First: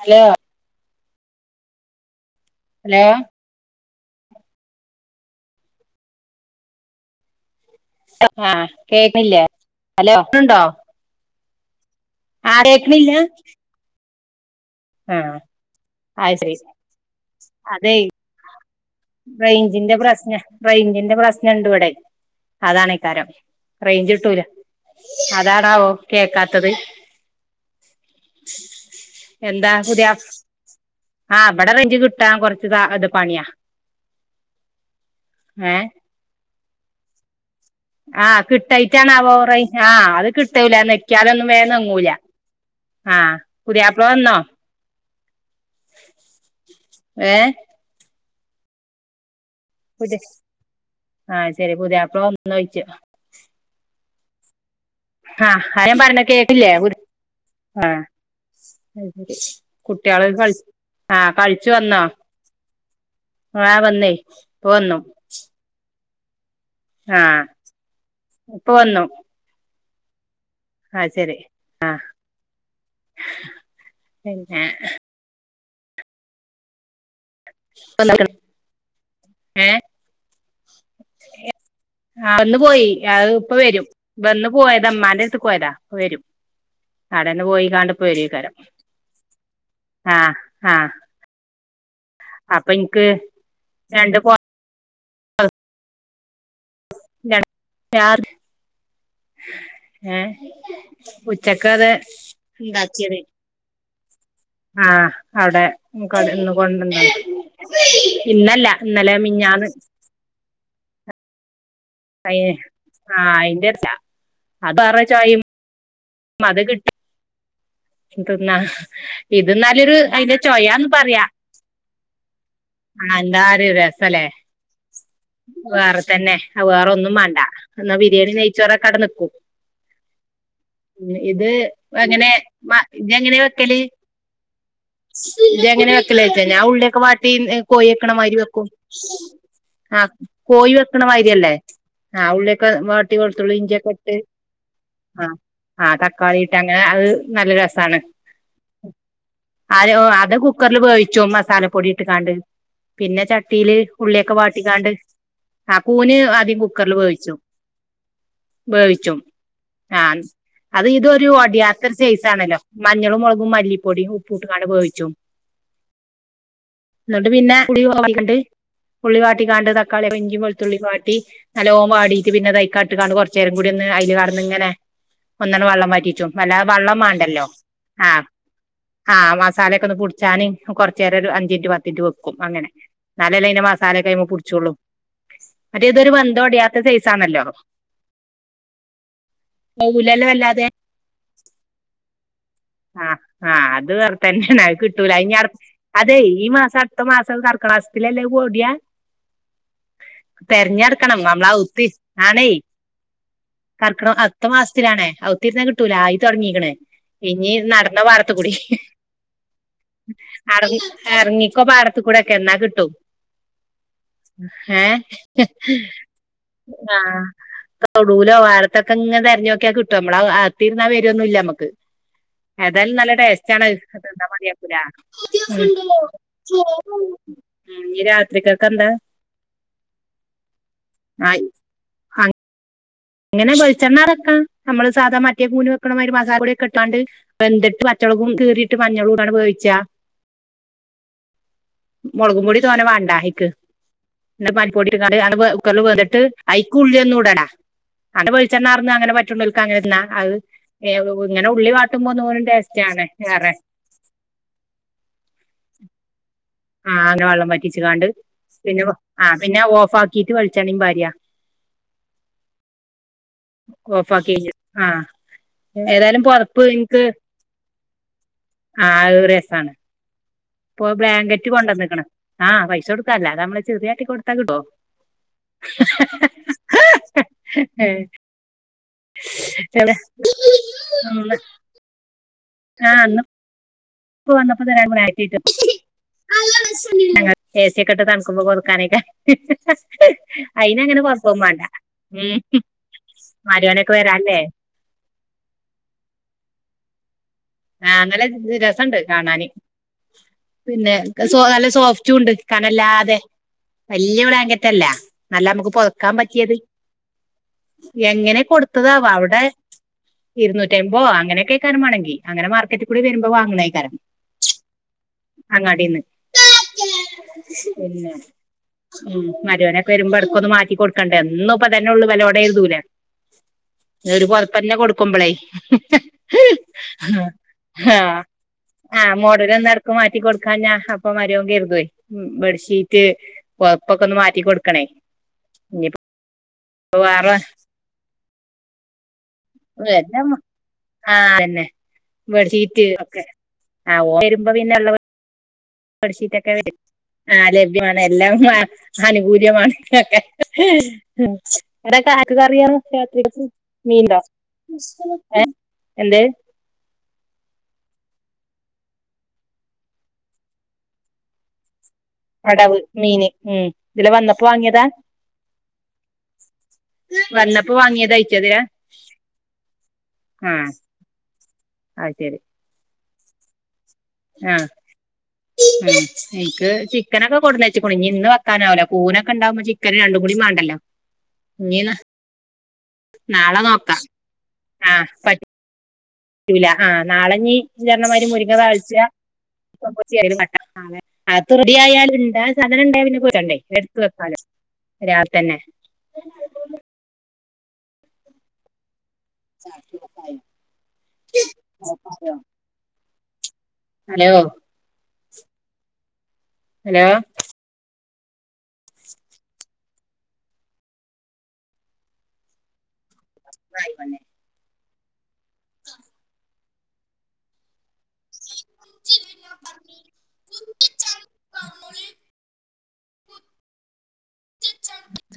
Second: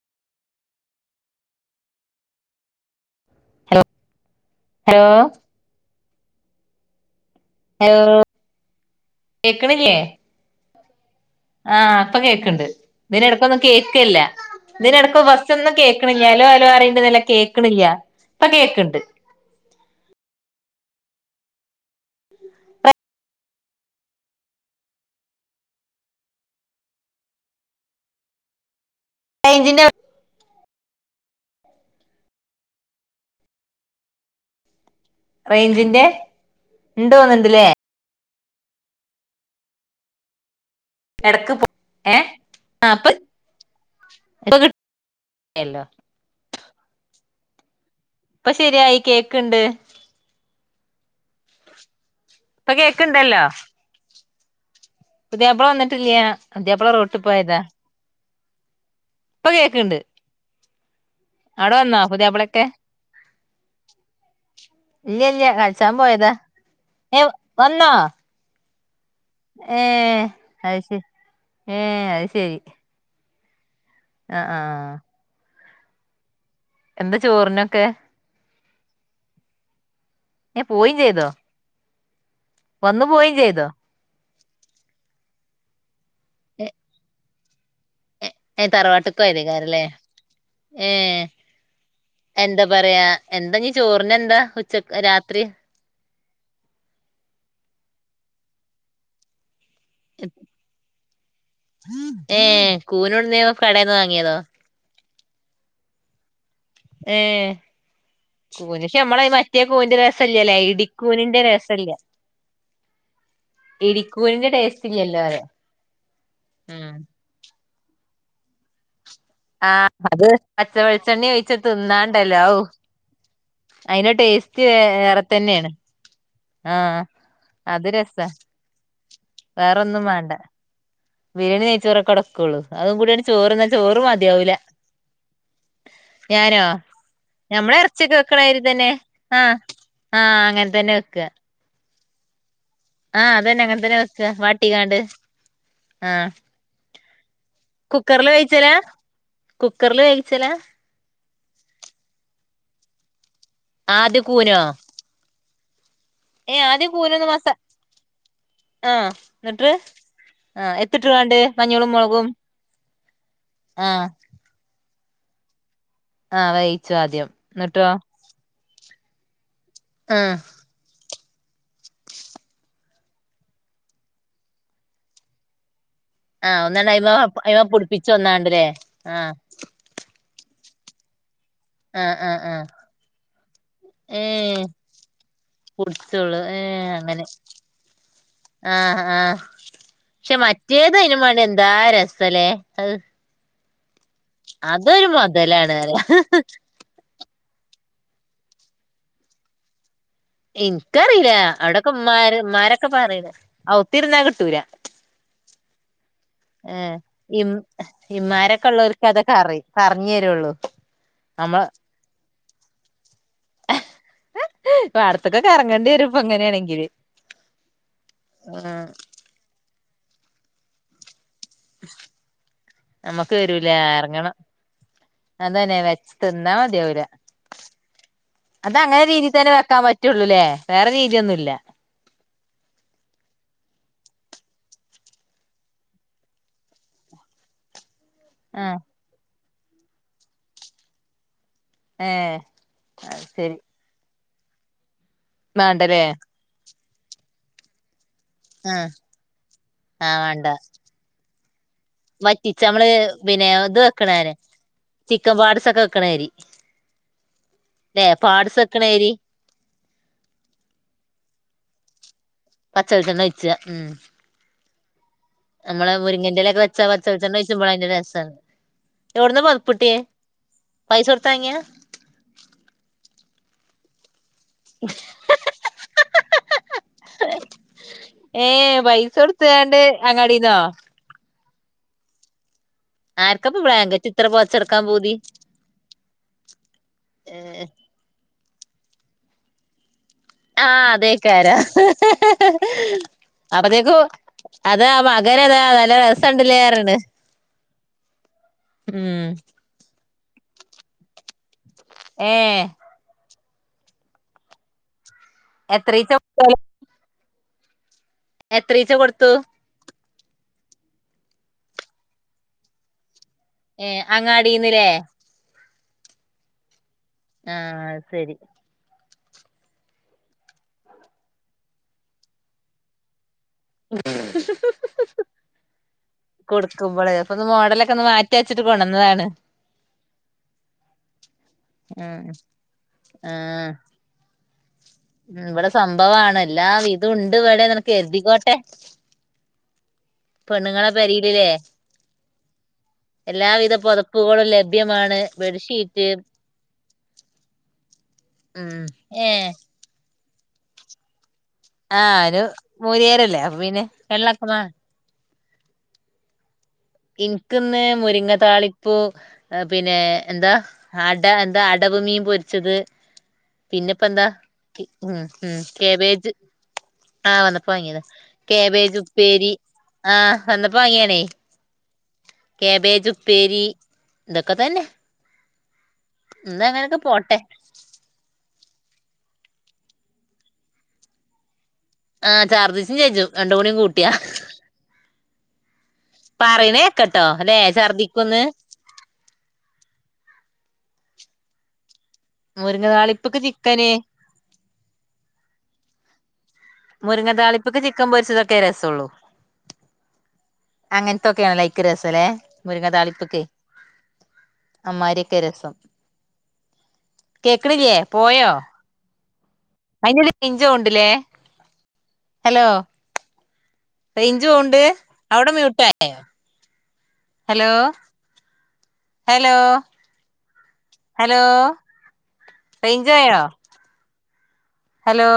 Hello hello hello hello hello ആഹ കേക്കില്ലേ hello കേൾക്കുന്നുണ്ടോ ആഹ അപ്പൊ കേക്കണ്ട് പിന്നെ എടപ്പൊന്നും കേൾക്കല്ല ഇതിടക്ക ആഹ് ബസ്സ ഒന്നും അത് കേക്കണില്ലലോ ശരി അലോ അറിയണ്ട നല്ല കേക്കണില്ല അതെ അപ്പൊ കേൾക്കണ്ട് റേഞ്ചിന്റെ പ്രശ്ന റേഞ്ചിന്റെ പ്രശ്നുണ്ട് ഇവിടെ അതാണേക്കാരം റെയിഞ്ച് കിട്ടൂല അതാണോ കേക്കാത്തത് അ എന്താ പുതിയ ആഹ് അവിടെ റെയിഞ്ച് കിട്ടാൻ കുറച്ച് ഇത് പണിയാ ഏഹ് റേഞ്ചിന്റെ ഉണ്ടോന്നണ്ടല്ലേ ആഹ് കിട്ടയിറ്റാാണ് അവ ആഹ് അത് കിട്ടൂല നക്കാലൊന്നും ഇടക്ക് പോ വേന്നങ്ങൂല ഏ ആ അപ്പൊ ആഹ പുതിയാപ്ല വന്നോ അല്ല ഏ ഇപ്പൊ ശരിയായി കേക്ക് പുതിയ ആഹ ശരി പുജയ അപ്പ ഇപ്പൊ കേക്ക ഇണ്ടല്ലോ ആഹ അഞൻ വന്നിട്ടില്ല പറഞ്ഞ കേക്കില്ലേ ആഹ പുതിയാപ്പള റോട്ടിൽ പോയതാ അ ശരി ഇപ്പൊ കേക്കണ്ട് കുട്ടികള് ക ആഹ കഴിച്ചു അവിടെ വന്നോ പുതിയാപ്പളൊക്കെ ആ വന്നേ പോന്നു ഇല്ല ഇല്ല കളിച്ചാൻ പോയതാ ഏ വന്നോ പോന്നു ഏ അത് ശരി ഏ അത് ശരി ആഹ പിന്നെ ആഹ് എന്താ ചോറിനൊക്കെ ഉഹ പോയിയും ചെയ്തോ ആ ഒന്ന് പോയി വന്നു അത് പോയിം ഇപ്പ ചെയ്തോ വരും ഇ ഒന്ന് പോയത് അമമാന്റെ അടുത്ത് പോയതാ വരും [unintelligible] [inaudible] കടന്ന് പോയിക്ക അ തറവാട്ടക്കയത്ക്കാരല്ലേ ആഹ് ആഹ് ഏ എന്താ അപ്പൊ ഇൻക്ക് പറയാ എന്താ നീ ചോറിന രണ്ട് കോ എന്താ ഉച്ചക്ക് രാത്രി [unintelligible] [inaudible] ഉച്ചക്ക അത് ഏ ഉണ്ടാക്കിയത് കൂനോട്ന്നേ കടേന്ന് വാങ്ങിയതോ ആഹ അവിടെ കൊടുന്ന് കൊണ്ട് ണ്ടാ ക്കി.. കൂൺ ഒക്കെ നമ്മളെ മറ്റേ കൂനി ന്റെ രസല്യ ലെ. ഇടി ക്കൂ നിന്റെ രസം അയേ ആ... അയ്ന്റല്ല ഇടിക്കൂനിന്റെ അത് ടേസ്റ്റ് വേറെരു ഇല്ലല്ലോ പറയാ ചോയിമ് മത കിട്ടി ഉം തിന്നാ ഇത് ആഹ ന്നാലൊരു അത് അയിന്റെ ചൊയാന്ന് പറയാ പച്ചവളിച്ചെണ്ണി ഒഴിച്ച തിന്നാണ്ടല്ലോ ആ... എന്താഒരു അയിന്റെ രസല്ലേ. ടേസ്റ്റ് വേറെ തന്നേണ് വേറെ തന്നെ ആ വേറെ ആഹ് ഒന്നും വേണ്ട ബരിയാണി നെയ് ചോറ് ഒക്കെ ഔടെ നിക്കും വേറോന്നും വേണ്ട ഉം ഇത് ബിരിയാണി നെയ്ച്ചോറ അങ്ങനെ കടക്കള്ളു മ അതും കൂടിയാണ് ചോറ് ന്നാ ചോറ് മതിയാവല ഇത എങ്ങനെ വെക്കലച്ച ഞാൻ ഉള്ളിലൊക്കെ വാട്ടി ഞമ്മളെ കോഴി എറച്ചിയൊക്കെ വെക്കണമാതിരി വെക്കും തന്നെ ആഹ് ആഹ ആഹ് അങ്ങനെ കോഴി തന്നെ വെക്കണ വെക്കുക മാരിയല്ലേ ആ ഉള്ളി [inaudible] ആ.. വാട്ടി ആഹ് കൊളത്തുള്ളൂ അതന്നെ അങ്ങനെ ഇഞ്ചിയൊക്കെ തന്നെ ഇട്ട് വെക്കുക വാട്ടിക്കാണ്ട് ആ ആഹ് തക്കാളി ഇട്ട അങ്ങനെ അത് നല്ല രസമാണ് കുക്കറില് വേവിച്ചലാ അ കുക്കറില് അത് വേവിച്ചലാ കുക്കറിൽ പോേവിച്ചു ചപ്പും മസാല പൊടി ഇട്ടക്കാണ്ട് പിന്നെ ചട്ടിയില് ആദ്യം ഉള്ളിയൊക്കെ കൂനോ വാട്ടിക്കാണ്ട്. ആ... കൂന് ആദ്യം ഏഹ് കുക്കറിൽ കൂനൊന്ന് വേവിച്ചും. മസാ ആഹ് വേവിച്ചു.... എന്നിട്ട് ആ ആഹ് അത് ഇതൊരു എത്തിട്ട്കാണ്ട് മഞ്ഞളും ഒടിയാത്തൊരു മുളകും സയ്‌സ് ആണല്ലോ. മഞ്ഞളും മുളകും ആഹ് മല്ലിപ്പൊടിയു. ഉപ്പൂട്ട് കാണ പോ ച്ചും... ആഹ് വേവിച്ചു ആദ്യം എന്നിട്ട് പിന്നെ കുടിൽ എന്നിട്ടോ [unintelligible] ഉുള്ളി വാട്ടിക്കാണ്ട് തക്കളി ആഹ് ഇഞ്ചി വെളുത്തുള്ളി വാട്ടി... [unintelligible] നല്ലോം വാടിയിട്ട് പിന്നെതയ്കാണ്ട് ഇട്ട് കാണ്ട് കുറച് നേരം കൂടി ഒന്ന് അയിൽ കാണ്ട് ഇങ്ങനെ ഒന്നാണ്ട് വെള്ളം വറ്റി..... ച്ചും ആഹ് വല്ലാതെ ഒന്നാണ്ട് വെള്ളം അയ്മ മാണ്ടല്ലോ. അയ്മ പുടിപ്പിച്ച് ആഹ... ഒന്നാണ്ട്ല്ലേ ആഹ് മസാലൊക്കെ ഒന്ന് പുട്ച്ചാന് കുറച്ചു നേരം ഒരു അഞ്ചിൻറ്റ് പത്തിൻ റ്റ് ആഹ് ആഹ് ആഹ് വെക്കുംഅങ്ങനെ. ന്നാലല്ലേ അയ്ന്റെ മസാല ഏ അയിമേ പുച്ചോള്ളൂ എടി അതൊരു കുടിച്ചോളൂ വെന്തോടിയാത്ത സെയ്സാണല്ലോ. ആഹ ആഹ പക്ഷെ വല്ലാതെ മറ്റേത് അയ്നു മാണ്ടി എന്താ രസല്ലേ അഹ് ആഹ് ആഹ് അത് വേറുതന്നെണ് അത് അതൊരു കിട്ടൂല. അ തന്നി മൊതലാണ് പറയാ അതെ ഈ മാസം അടുത്ത മാസം സർക്കാർ... [unintelligible] തെരഞ്ഞെടുക്കണം ഇൻക്കറിയില്ല നമ്മള ഔത്തിരി.. അവിടൊക്കെ ഉമ്മാര് ആണേ... ഉമ്മാരൊക്കെ പറയണ് നടെക്കണം.. ഔത്തിരുന്നാ കിട്ടൂല അടുത്തമാസ... അതാണ്. ഔത്തിരുന്ന കിട്ടൂല ആയി തുൊടങ്ങീക്ണ് ഏ ഇം ഇനി നടന്ന പാടത്തുകൂടി ഇമ്മാരൊക്കെ ഉള്ളോർക്ക് അതൊക്കെ അറി പറഞ്ഞു തരുള്ളൂ അർ ഇറങ്ങിക്കോ പാടത്തു കൂടെ ഒക്കെ എന്നാ കിട്ടും. ഹ്ഹ യേ... ഹ്ഹ ഇപ്പൊ ഇങ്ങനെയാണെങ്കില് ആ തൊടൂലോ ആഹ് പാടത്തൊക്കെ ഇങ്ങനെ തെരഞ്ഞോക്കി കിട്ടും നമ്മള് അകത്തിരുന്നാ വരുന്നില്ല നമ്മക്ക് ഏതായാലും നല്ല ശബ്ദം ക്ലിയർ അല്ല [inaudible] നമ്മുക്ക് ടേസ്റ്റ് ആണ് വരൂല തിന്നാ ഇറങ്ങണം മതിയാക്കൂല അതന്നെ വെച്ച് തിന്നാ ഉം മതിയാവൂല ഉം ഇനി രാത്രിക്കൊക്കെ അത എന്താ അങ്ങനെ രീതി തന്നെ വെക്കാൻ പറ്റുള്ളൂലേ വേറെ രീതിയൊന്നുംല്ല ആയ് അങ്ങനെ വെളിച്ചെണ്ണാ പാർന്ന് വെക്കാം നമ്മള് സാധാ മറ്റെ കൂൺ വെക്കണ് മാതിരി മസാല പൊടി ഒക്കെ ഇട്ടാണ്ട് വെന്ത്ട്ട്മറ്റേ... പച്ചമുളകും കീറിട്ട് ആഹ് മഞ്ഞളുംടാണ് വേവിച്ച ഏഹ് മുളകും പൊടി തോന്ന അത് വേണ്ടഅയ്ക്ക് ശരി മല്ലിപ്പൊടി.... ഇട്ടുകാണ്ട് കുക്കറിൽ വേണ്ടല്ലേ വെന്തിട്ട് ഐക്കുള്ളിഒന്നൂടണ്ടാ അവിടെ ആഹ് വെളിച്ചണ്ണാർന്ന് അങ്ങനെ പറ്റുനോല്ക്ക് അങ്ങനെ തിന്നാ ആഹ് അത് വേണ്ട ഇങ്ങനെ ഉള്ളി വാട്ടുമ്പം ഒന്നും കൂടി വറ്റിച്ച് ടേസ്റ്റ് നമ്മള് ആണ് പിന്നെ ഏറെ ഇത് വെക്കണന് ചിക്കൻ പാട്സൊക്കെ വെക്കണമാരി ആ അങ്ങനെ വെള്ളം പറ്റിച്ച് കാണ്ട് പിന്നെ വെക്കണേരി ആ പിന്നെ ഓഫ് ആക്കീട്ട് വെളിച്ചെണേയും പാര്യ പച്ച വെളിച്ചെണ്ണ ഒഴിച്ച്... ഉം ഓഫ് ആക്കി കഴിഞ്ഞിട്ട് ആ നമ്മളെ ഏതായാലും മുരിങ്ങെന്റെ ഇലക്കെ പൊതപ്പ് വെച്ച ഇൻക്ക് പച്ച വെളിച്ചെണ്ണ ഒഴിചുമ്പളാ അതിന്റെ രസം ആ അത് രസാണ് ഇപ്പൊ പൈസ കൊടുത്ത് ബ്ലാങ്കറ്റ് വാങ്ങിയാ കൊണ്ടന്ന്ക്ക്ണ് ആഹ് പൈസ കൊടുക്കാ അല്ലാതെ നമ്മള് ചെറിയാട്ടി കൊടുത്താ കിട്ടോ ഏഹ് ഏഹ് പൈസ കൊടുത്താണ്ട് അങ്ങാടിന്നോ ആഹ് ഇന്ന് ആർക്കപ്പ ബ്ലാങ്കറ്റ് ഇത്ര ഇപ്പ വന്നപ്പോ പൊതച്ചെടുക്കാൻ പൂതി ഏഹ് ഏ സി ഒക്കെ ഇട്ട് തണുക്കുമ്പോ കൊടുക്കാനേക്കാ ആഹ് അയിനങ്ങനെ കൊഴപ്പൊന്നും അതേക്കാരം വേണ്ട ഉം മരോനൊക്കെ അപ്പത്തേക്കും വരാല്ലേ അതാ മകനതാ നല്ല രസണ്ടല്ലേ പറയണ് ആഹ് നല്ല രസണ്ട് ഉം കാണാന് പിന്നെ സോ നല്ല സോഫ്റ്റും ഉണ്ട് ഏഹ് കനല്ലാതെ വല്യ ബ്ലാങ്കറ്റ് അല്ല നല്ല നമുക്ക് പൊതക്കാൻ എത്രീച്ച പറ്റിയത് എങ്ങനെ എത്രീച്ച കൊടുത്തതാവാ കൊടുത്തു അവിടെ ഇരുന്നൂറ്റമ്പോ അങ്ങനെയൊക്കെക്കാരം മാണെങ്കി അങ്ങനെ മാർക്കറ്റിൽ കൂടി വരുമ്പോ വാങ്ങണേക്കാരം ഏ അങ്ങാടിന്നില്ലേ അങ്ങാടിന്ന് ആഹ് പിന്നെ ശരി ഉം മരുവനൊക്കെ വരുമ്പോ ഇടക്കൊന്ന് മാറ്റി കൊടുക്കണ്ടേ എന്നും ഇപ്പ തന്നെ ഉള്ളു വിലോടെ എഴുതൂല ഒരു പൊതപ്പന്നെ കൊടുക്കുമ്പളേ കൊടുക്കുമ്പോള് അപ്പൊ ഒന്ന് മോഡലൊക്കെ ഒന്ന് ആഹ് മാറ്റി വെച്ചിട്ട് ആഹ് കൊണ്ടുവന്നതാണ് മോഡല് ഒന്ന് ഇടക്ക് മാറ്റി കൊടുക്കാഞ്ഞാ അപ്പൊ മരോൻ കരുതുവേ ഉം ഉം ബെഡ്ഷീറ്റ് ആഹ് പൊതപ്പൊക്കെ ഒന്ന് മാറ്റി കൊടുക്കണേ ഇവിടെ ഇനിയിപ്പോ സംഭവമാണ് എല്ലാവിധം വേറെ ഉണ്ട് ഇവിടെ നിനക്ക് കരുതിക്കോട്ടെ പെണ്ണുങ്ങളെ ആഹ് പെരയിലില്ലേ അതന്നെ ബെഡ്ഷീറ്റ് ഒക്കെ എല്ലാവിധ ആഹ് ഓൻ പുതപ്പുകളും വരുമ്പോ പിന്നെ ഉള്ള ലഭ്യമാണ് ബെഡ്ഷീറ്റ് ബെഡ്ഷീറ്റ് ഒക്കെ ആഹ് ലഭ്യമാണ് എല്ലാം ഉം ഏഹ് അനുകൂല്യമാണ് ഒക്കെ എടാ ആഹ് കാക്ക ഒരു കറിയാ മൂലിയേരല്ലേ രാത്രിക്ക് അപ്പൊ പിന്നെ മീൻണ്ടോ വെള്ളക്കമാ ഏ എന്ത് ഇനിക്കിന്ന് മുരിങ്ങ താളിപ്പൂ പിന്നെ എന്താ അട എന്താ അടവ് മീൻ പൊരിച്ചത് പടവ് മീന് ഉം പിന്നെപ്പ ഇതിലെ എന്താ വന്നപ്പോ വാങ്ങിയതാ ഉം ഉം കേബേജ് ആഹ് വന്നപ്പോ വന്നപ്പോ വാങ്ങിയതാ വാങ്ങിയതായിറ്റതില കേബേജ് ഉപ്പേരി ആഹ് ആഹ് വന്നപ്പോ വാങ്ങിയാണേ അത് ശരി കേബേജ് ഉപ്പേരി ഇതൊക്കെ ആഹ് തന്നെ ഉം ഇന്ന് എനിക്ക് അങ്ങനെയൊക്കെ പോട്ടെ ചിക്കനൊക്കെ കൊടുന്നച്ചക്കണു ഇനി ഇന്ന് വെക്കാനാവൂല കൂനൊക്കെ ഉണ്ടാവുമ്പോ ചിക്കന് രണ്ടും കൂടി മാണ്ടല്ലോ ഇനി ആഹ് ഛർദിച്ചും ചെജും രണ്ടും നാളെ കൂടിയും നോക്കാം കൂട്ടിയാ ആഹ് പറ്റൂല ആഹ് പറയണേക്കട്ടോ നാളെ ഇനി അല്ലെ ഇജ്ജർഞ്ഞമാതിരി ഛർദിക്കുന്ന് മുരിങ്ങ താളിച്ച കട്ട നാളെ അത് റെഡി ആയാൽ ഇണ്ടാ സാധനം മുരിങ്ങ ഇണ്ടായ പിന്നെ താളിപ്പ്ക്ക് പോരണ്ടേ ചിക്കന് എടുത്ത് വെക്കാലോ രാവിലെ തന്നെ മുരിങ്ങ താളിപ്പ്ക്ക് ചിക്കൻ പൊരിച്ചതൊക്കെ രസള്ളൂ അങ്ങനത്തൊക്കെയാണല്ലേ അയ്ക്ക് രസല്ലേ മുരിങ്ങ താളിപ്പ്ക്ക് ഹലോ അമ്മാരിയൊക്കെ രസം കേക്കണില്ലേ പോയോ അയിന്റെ എടേല് റേഞ്ച് പോവ്ണ്ട്ല്ലേ ഹലോ ഹലോ റേഞ്ച് പോവ്ണ്ട് അവിടെ മ്യൂട്ടോ ഹലോ ഹലോ ഹലോ റേഞ്ച് പോയോ ഹലോ